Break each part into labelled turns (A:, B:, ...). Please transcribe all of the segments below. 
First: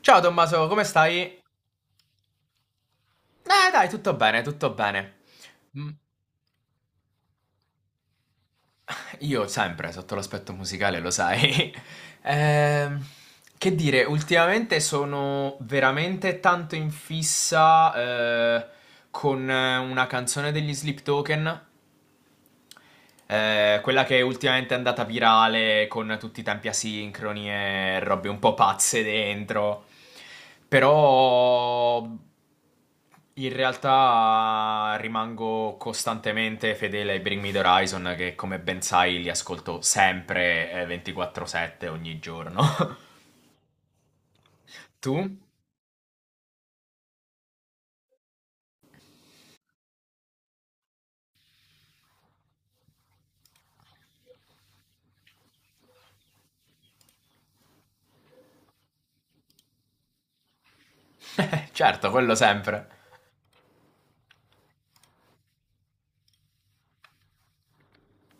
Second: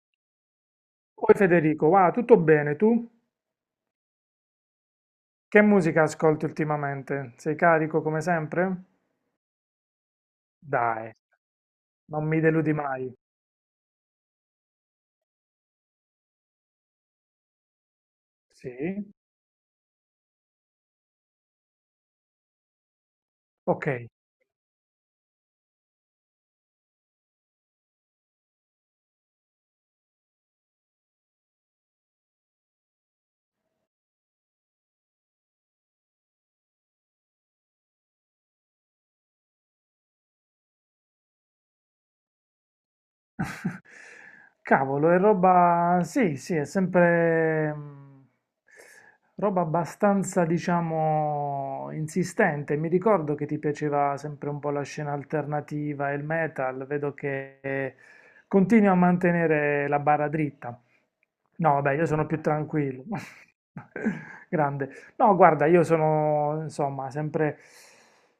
A: Ciao Tommaso, come stai?
B: Oi Federico, va tutto bene tu?
A: Dai, tutto bene, tutto bene.
B: Che
A: Mm,
B: musica ascolti ultimamente? Sei carico come sempre?
A: Io sempre, sotto l'aspetto musicale, lo
B: Dai,
A: sai.
B: non mi deludi
A: Ehm,
B: mai.
A: che dire, ultimamente sono veramente tanto in fissa
B: Sì?
A: con una canzone degli Sleep Token, quella
B: Ok.
A: che ultimamente è andata virale con tutti i tempi asincroni e robe un po' pazze dentro. Però in realtà rimango costantemente fedele ai Bring Me the Horizon che come ben sai li ascolto sempre 24/7 ogni giorno.
B: Cavolo, è
A: Tu?
B: roba... sì, è sempre roba abbastanza, diciamo, insistente. Mi ricordo che ti piaceva sempre un po' la scena alternativa e il metal. Vedo che continui a mantenere la barra dritta. No, vabbè, io
A: Certo,
B: sono
A: quello
B: più
A: sempre.
B: tranquillo. Grande. No, guarda, io sono insomma sempre,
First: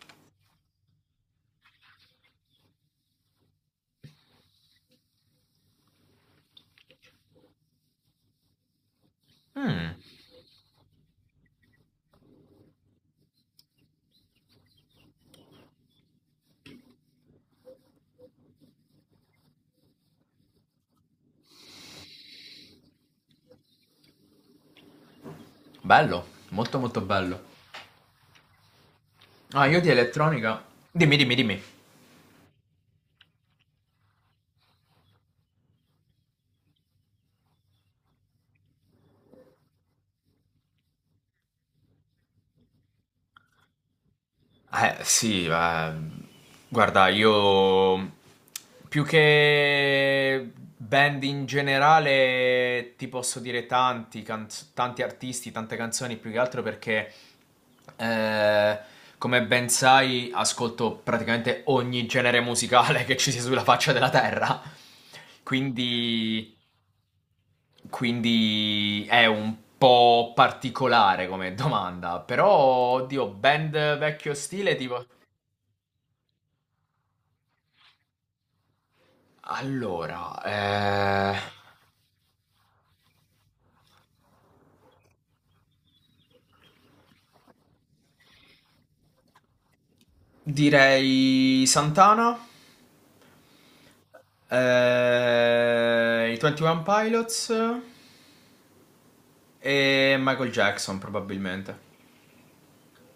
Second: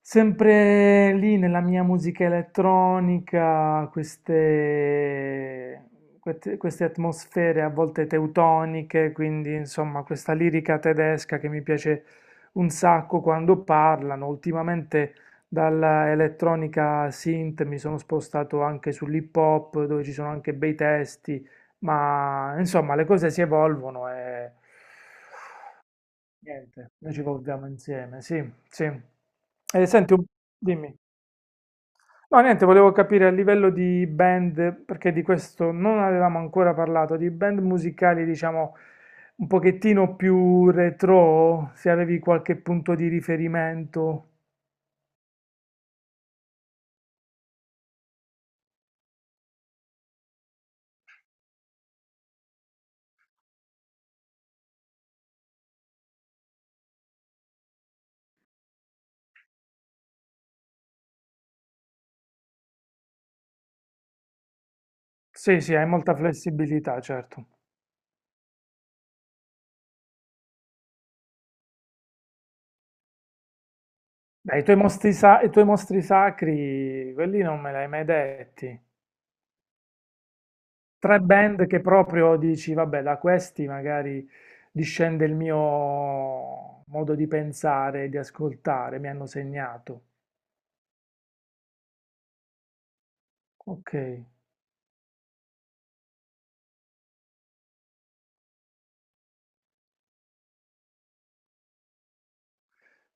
B: sempre lì nella mia musica elettronica, queste atmosfere a volte teutoniche, quindi
A: Mm,
B: insomma questa lirica tedesca che mi piace un sacco quando parlano. Ultimamente dalla elettronica synth mi sono spostato anche sull'hip hop, dove ci sono anche bei testi, ma insomma le cose si evolvono e...
A: bello, molto
B: Niente,
A: molto
B: noi ci
A: bello.
B: volviamo insieme, sì, sì.
A: Ah, io
B: E
A: di
B: senti,
A: elettronica.
B: dimmi.
A: Dimmi, dimmi, dimmi.
B: No, niente, volevo capire a livello di band, perché di questo non avevamo ancora parlato, di band musicali, diciamo, un pochettino più retro, se avevi qualche punto di riferimento.
A: Eh sì, ma guarda, io più che band in generale ti posso dire tanti artisti, tante canzoni, più che altro perché eh, come ben sai ascolto praticamente ogni genere musicale che ci sia sulla faccia della terra.
B: Sì, sì, hai molta
A: Quindi,
B: flessibilità, certo.
A: quindi è un po' particolare come domanda, però oddio, band vecchio
B: Dai, i
A: stile
B: tuoi
A: tipo...
B: mostri, i tuoi mostri sacri, quelli non me li hai mai detti.
A: Allora,
B: Tre band che proprio dici, vabbè, da questi magari discende il mio modo di pensare, di ascoltare, mi hanno segnato.
A: direi Santana,
B: Ok.
A: i 21 Pilots e Michael Jackson probabilmente.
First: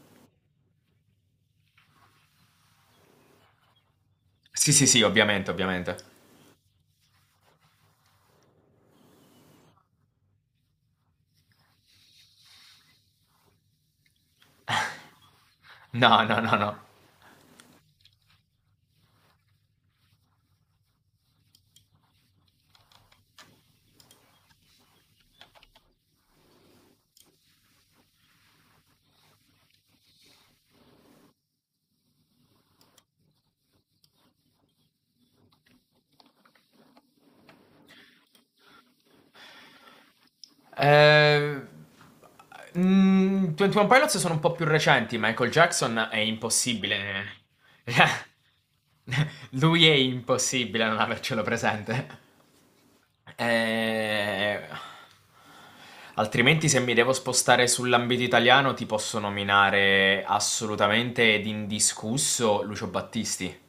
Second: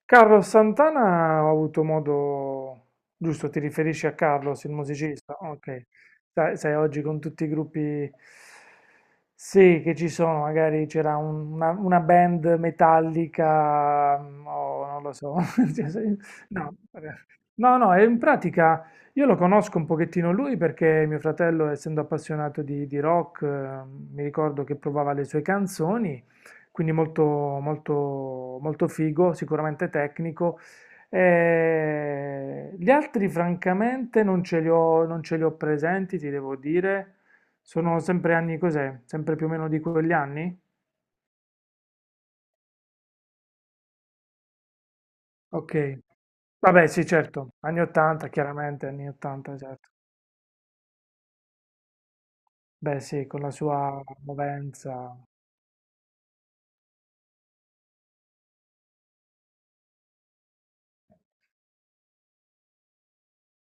B: Carlos Santana ho avuto modo... Giusto, ti riferisci a Carlos,
A: Sì,
B: il
A: sì, sì,
B: musicista?
A: ovviamente,
B: Ok.
A: ovviamente.
B: Sai, sai, oggi con tutti i gruppi... Sì, che ci sono, magari c'era una band metallica, o non lo so. Cioè,
A: No, no, no,
B: no,
A: no.
B: no, no, e in pratica io lo conosco un pochettino lui perché mio fratello, essendo appassionato di rock, mi ricordo che provava le sue canzoni quindi molto figo, sicuramente tecnico. Gli altri, francamente, non ce li ho presenti, ti devo dire. Sono sempre anni cos'è? Sempre più o meno di quegli anni?
A: Eh, 21 Pilots sono un po' più recenti, Michael
B: Ok.
A: Jackson è
B: Vabbè, sì,
A: impossibile.
B: certo, anni 80, chiaramente, anni 80,
A: Lui
B: certo.
A: è impossibile non avercelo presente.
B: Beh, sì, con la sua
A: Eh,
B: movenza.
A: Altrimenti se mi devo spostare sull'ambito italiano ti posso nominare assolutamente ed indiscusso Lucio Battisti.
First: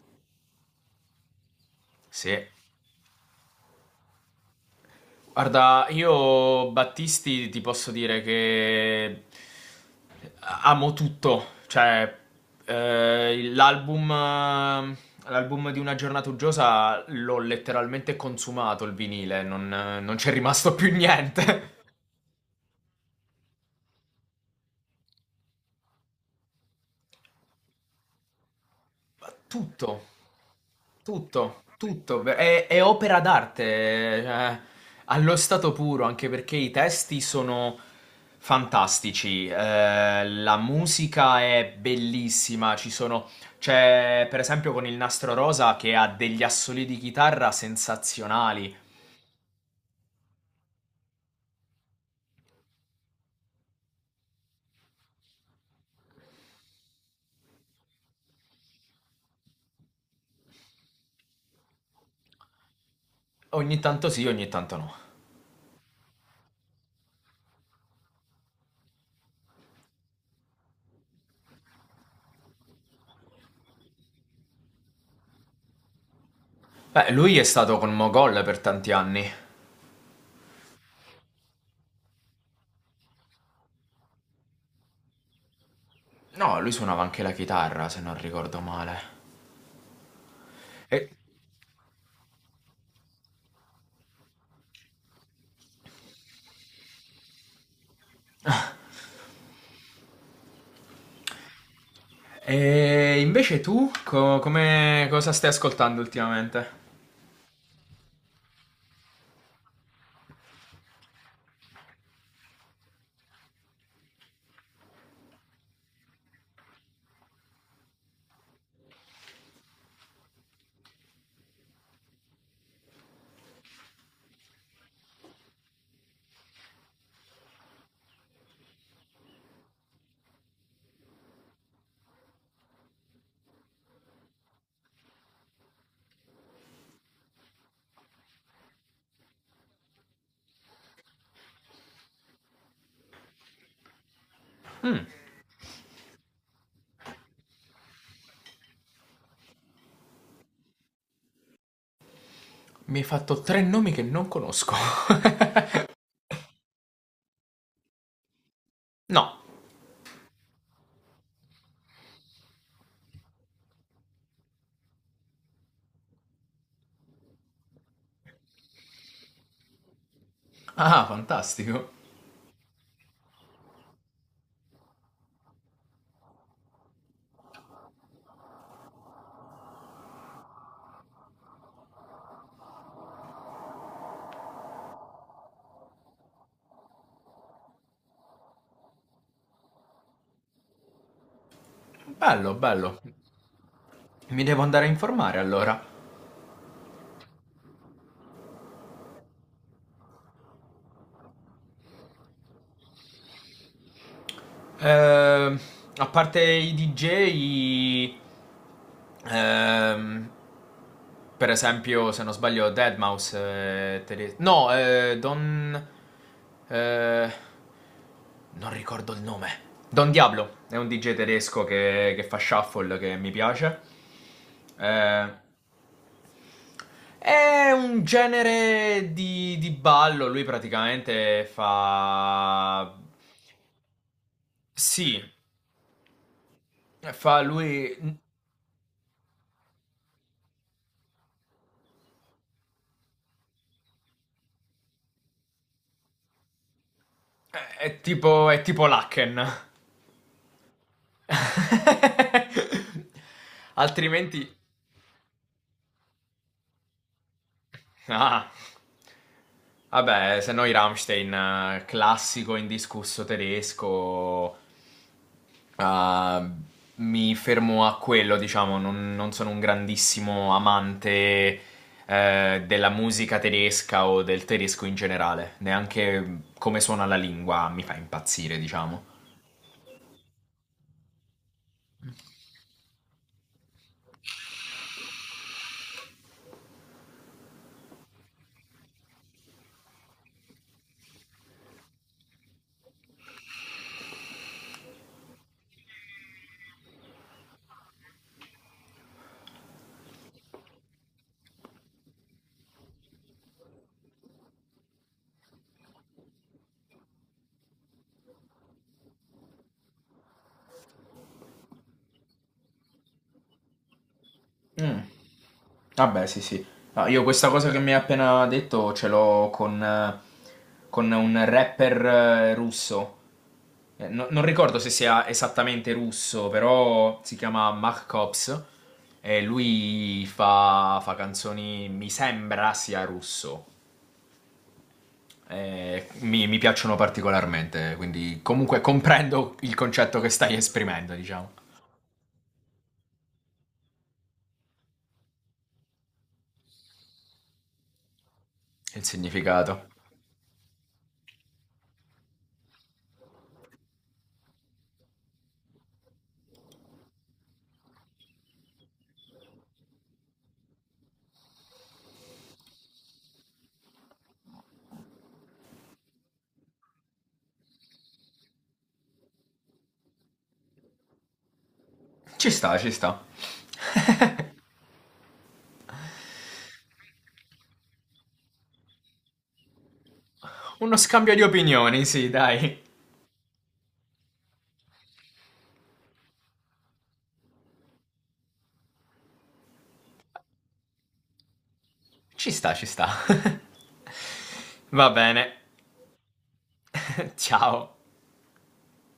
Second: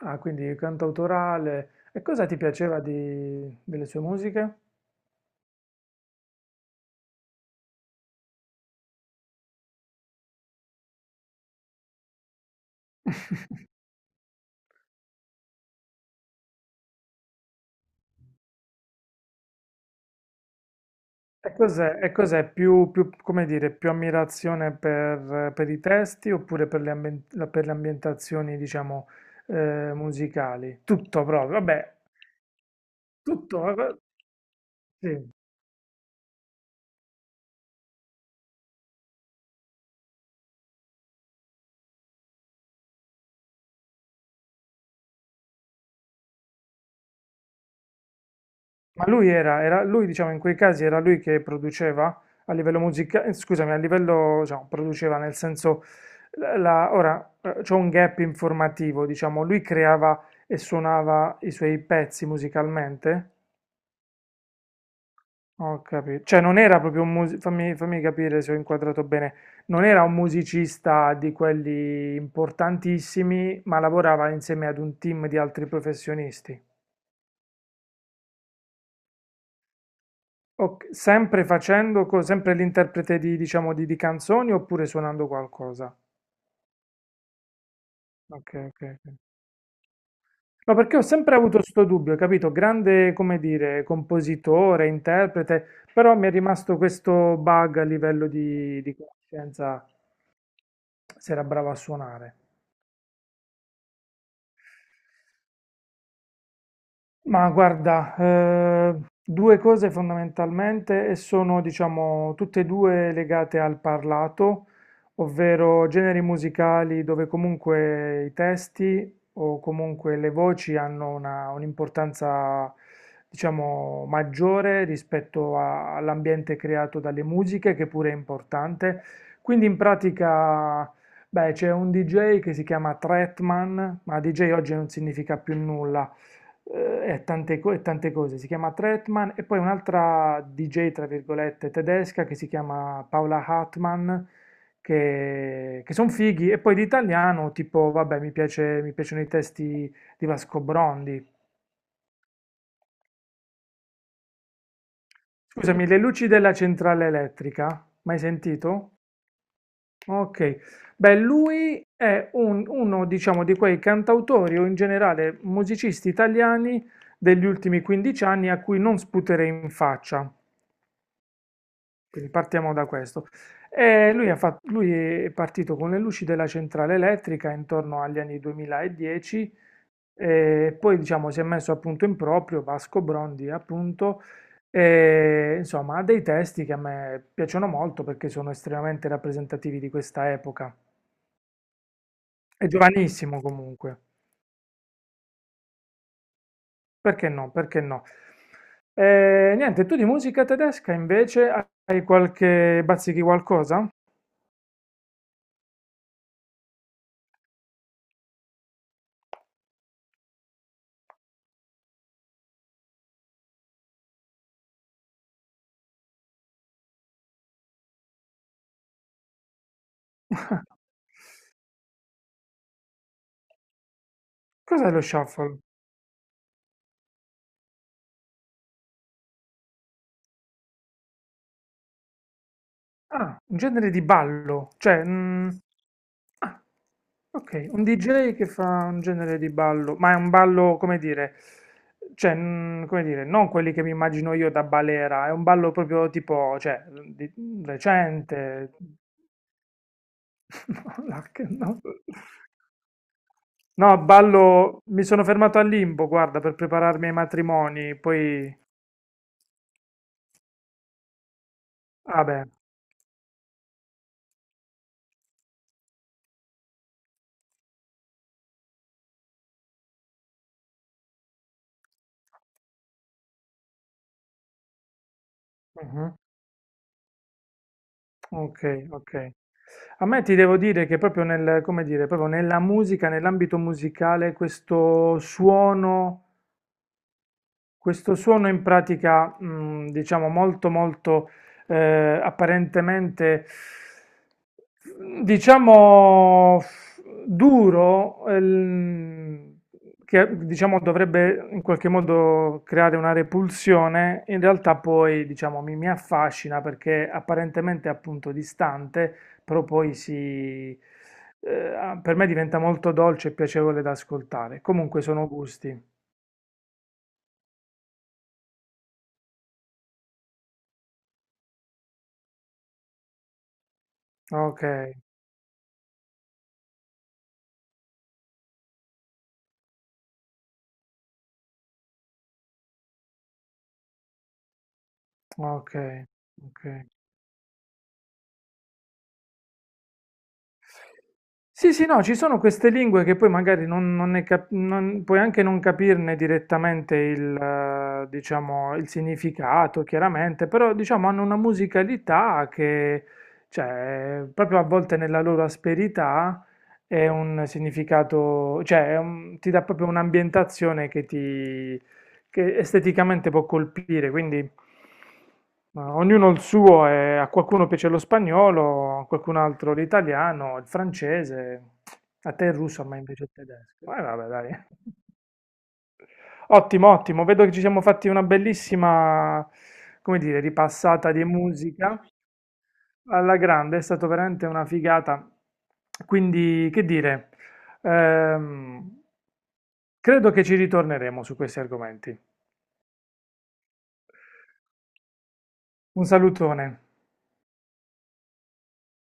B: Ah, quindi cantautorale. E cosa
A: Sì.
B: ti piaceva delle sue musiche?
A: Guarda, io Battisti ti posso dire che amo tutto, cioè eh, l'album l'album di Una giornata uggiosa l'ho letteralmente consumato il vinile, non c'è rimasto più
B: E
A: niente.
B: cos'è? E cos'è? Come dire, più ammirazione per i testi oppure per le, per le ambientazioni, diciamo,
A: Tutto.
B: musicali? Tutto proprio,
A: Tutto,
B: vabbè,
A: tutto, è opera d'arte,
B: tutto.
A: cioè,
B: Sì.
A: allo stato puro, anche perché i testi sono fantastici, la musica è bellissima, ci sono, c'è per esempio con il Nastro Rosa che ha degli assoli di chitarra sensazionali,
B: Ma lui lui, diciamo, in quei casi era lui che produceva a livello musicale, scusami, a livello, diciamo, produceva nel senso, ora, c'è un gap informativo, diciamo, lui creava e suonava i suoi pezzi musicalmente?
A: ogni tanto sì, ogni tanto no.
B: Ho capito. Cioè, non era proprio un musicista, fammi capire se ho inquadrato bene, non era un musicista di quelli importantissimi, ma lavorava insieme ad un team di altri professionisti.
A: Beh, lui è stato con Mogol per tanti anni.
B: Ok, sempre facendo, sempre l'interprete di, diciamo, di canzoni oppure suonando qualcosa?
A: No, lui suonava anche la chitarra, se non
B: Ok,
A: ricordo
B: ok,
A: male.
B: ok. No, perché ho
A: E
B: sempre avuto questo dubbio, capito? Grande, come dire, compositore, interprete, però mi è rimasto questo bug a livello di conoscenza, se era bravo a suonare.
A: E invece tu, come cosa stai ascoltando ultimamente?
B: Ma guarda, due cose fondamentalmente e sono, diciamo, tutte e due legate al parlato, ovvero generi musicali dove comunque i testi o comunque le voci hanno un'importanza, diciamo, maggiore rispetto all'ambiente creato dalle musiche, che pure è importante. Quindi in pratica... Beh, c'è un DJ che si chiama Tretman, ma DJ oggi non significa più nulla, e e tante cose. Si chiama Tretman e poi un'altra DJ, tra virgolette, tedesca che si chiama Paola Hartmann,
A: Mm,
B: che sono fighi. E poi di italiano, tipo, vabbè, mi piacciono i testi di Vasco Brondi.
A: mi hai fatto tre nomi che non conosco.
B: Scusami, le luci della centrale elettrica, mai sentito?
A: No.
B: Ok. Beh, lui è uno, diciamo, di quei cantautori o in generale musicisti italiani degli ultimi 15 anni a cui non sputerei in faccia.
A: Ah, fantastico.
B: Quindi partiamo da questo. Lui è partito con le luci della centrale elettrica intorno agli anni 2010 e poi diciamo, si è messo appunto in proprio Vasco Brondi, appunto, e, insomma, ha dei testi che a me piacciono molto perché sono estremamente rappresentativi di questa epoca.
A: Bello,
B: È
A: bello.
B: giovanissimo comunque,
A: Mi devo andare a informare allora.
B: perché no? Perché no? Niente, tu di musica tedesca invece hai qualche bazzichi qualcosa?
A: Ehm, a parte i DJ, ehm, per esempio, se non sbaglio, Deadmau5. No, eh, non ricordo il nome. Don Diablo è un DJ tedesco che fa shuffle che mi piace.
B: Cos'è lo
A: Eh,
B: shuffle?
A: è un genere di ballo. Lui praticamente fa.
B: Ah, un genere di ballo, cioè...
A: Sì,
B: ah,
A: fa lui.
B: ok, un DJ che fa un genere di ballo, ma è un ballo, come dire, cioè, come dire, non quelli che mi immagino io da balera, è un ballo proprio tipo, cioè,
A: È
B: recente.
A: tipo Lacken.
B: No, no. No,
A: Altrimenti.
B: ballo, mi sono fermato al limbo, guarda, per prepararmi ai matrimoni,
A: Ah,
B: poi...
A: vabbè, se no i Rammstein,
B: Vabbè.
A: classico indiscusso tedesco. Ah, mi fermo a quello, diciamo, non sono un grandissimo amante della musica tedesca o del tedesco in generale, neanche come suona la lingua mi fa impazzire,
B: Ok,
A: diciamo.
B: ok. A me ti devo dire che proprio nel, come dire, proprio nella musica, nell'ambito musicale, questo suono. Questo suono in pratica, diciamo molto apparentemente, diciamo duro, che diciamo dovrebbe in qualche modo creare una repulsione, in realtà poi diciamo mi affascina perché apparentemente appunto distante, però poi si, per me diventa molto dolce e piacevole da ascoltare.
A: Mm,
B: Comunque sono gusti.
A: vabbè, sì, sì. No, io questa cosa che mi hai appena detto ce l'ho con un rapper russo. Non
B: Ok.
A: ricordo se sia esattamente russo, però si chiama Mark Cops e lui fa, fa canzoni, mi sembra sia russo.
B: Okay,
A: Mi
B: okay.
A: piacciono particolarmente, quindi comunque comprendo il concetto che stai esprimendo, diciamo,
B: Sì, sì, no, ci sono queste lingue che poi magari non ne puoi anche non capirne direttamente il, diciamo, il
A: e il
B: significato,
A: significato.
B: chiaramente, però diciamo hanno una musicalità che, cioè, proprio a volte nella loro asperità è un significato, cioè è ti dà proprio un'ambientazione che ti che esteticamente può colpire, quindi ma ognuno il suo, e a qualcuno piace lo spagnolo, a qualcun altro l'italiano, il francese, a te
A: Ci
B: il
A: sta,
B: russo, a
A: ci
B: me
A: sta.
B: invece il tedesco. Vabbè, dai. Ottimo, ottimo, vedo che ci siamo fatti una bellissima, come dire,
A: Uno
B: ripassata di
A: scambio di
B: musica
A: opinioni, sì, dai.
B: alla grande, è stata veramente una figata. Quindi, che dire, ehm, credo che ci ritorneremo su questi argomenti.
A: Ci sta, ci sta. Va bene.
B: Un salutone.
A: Ciao.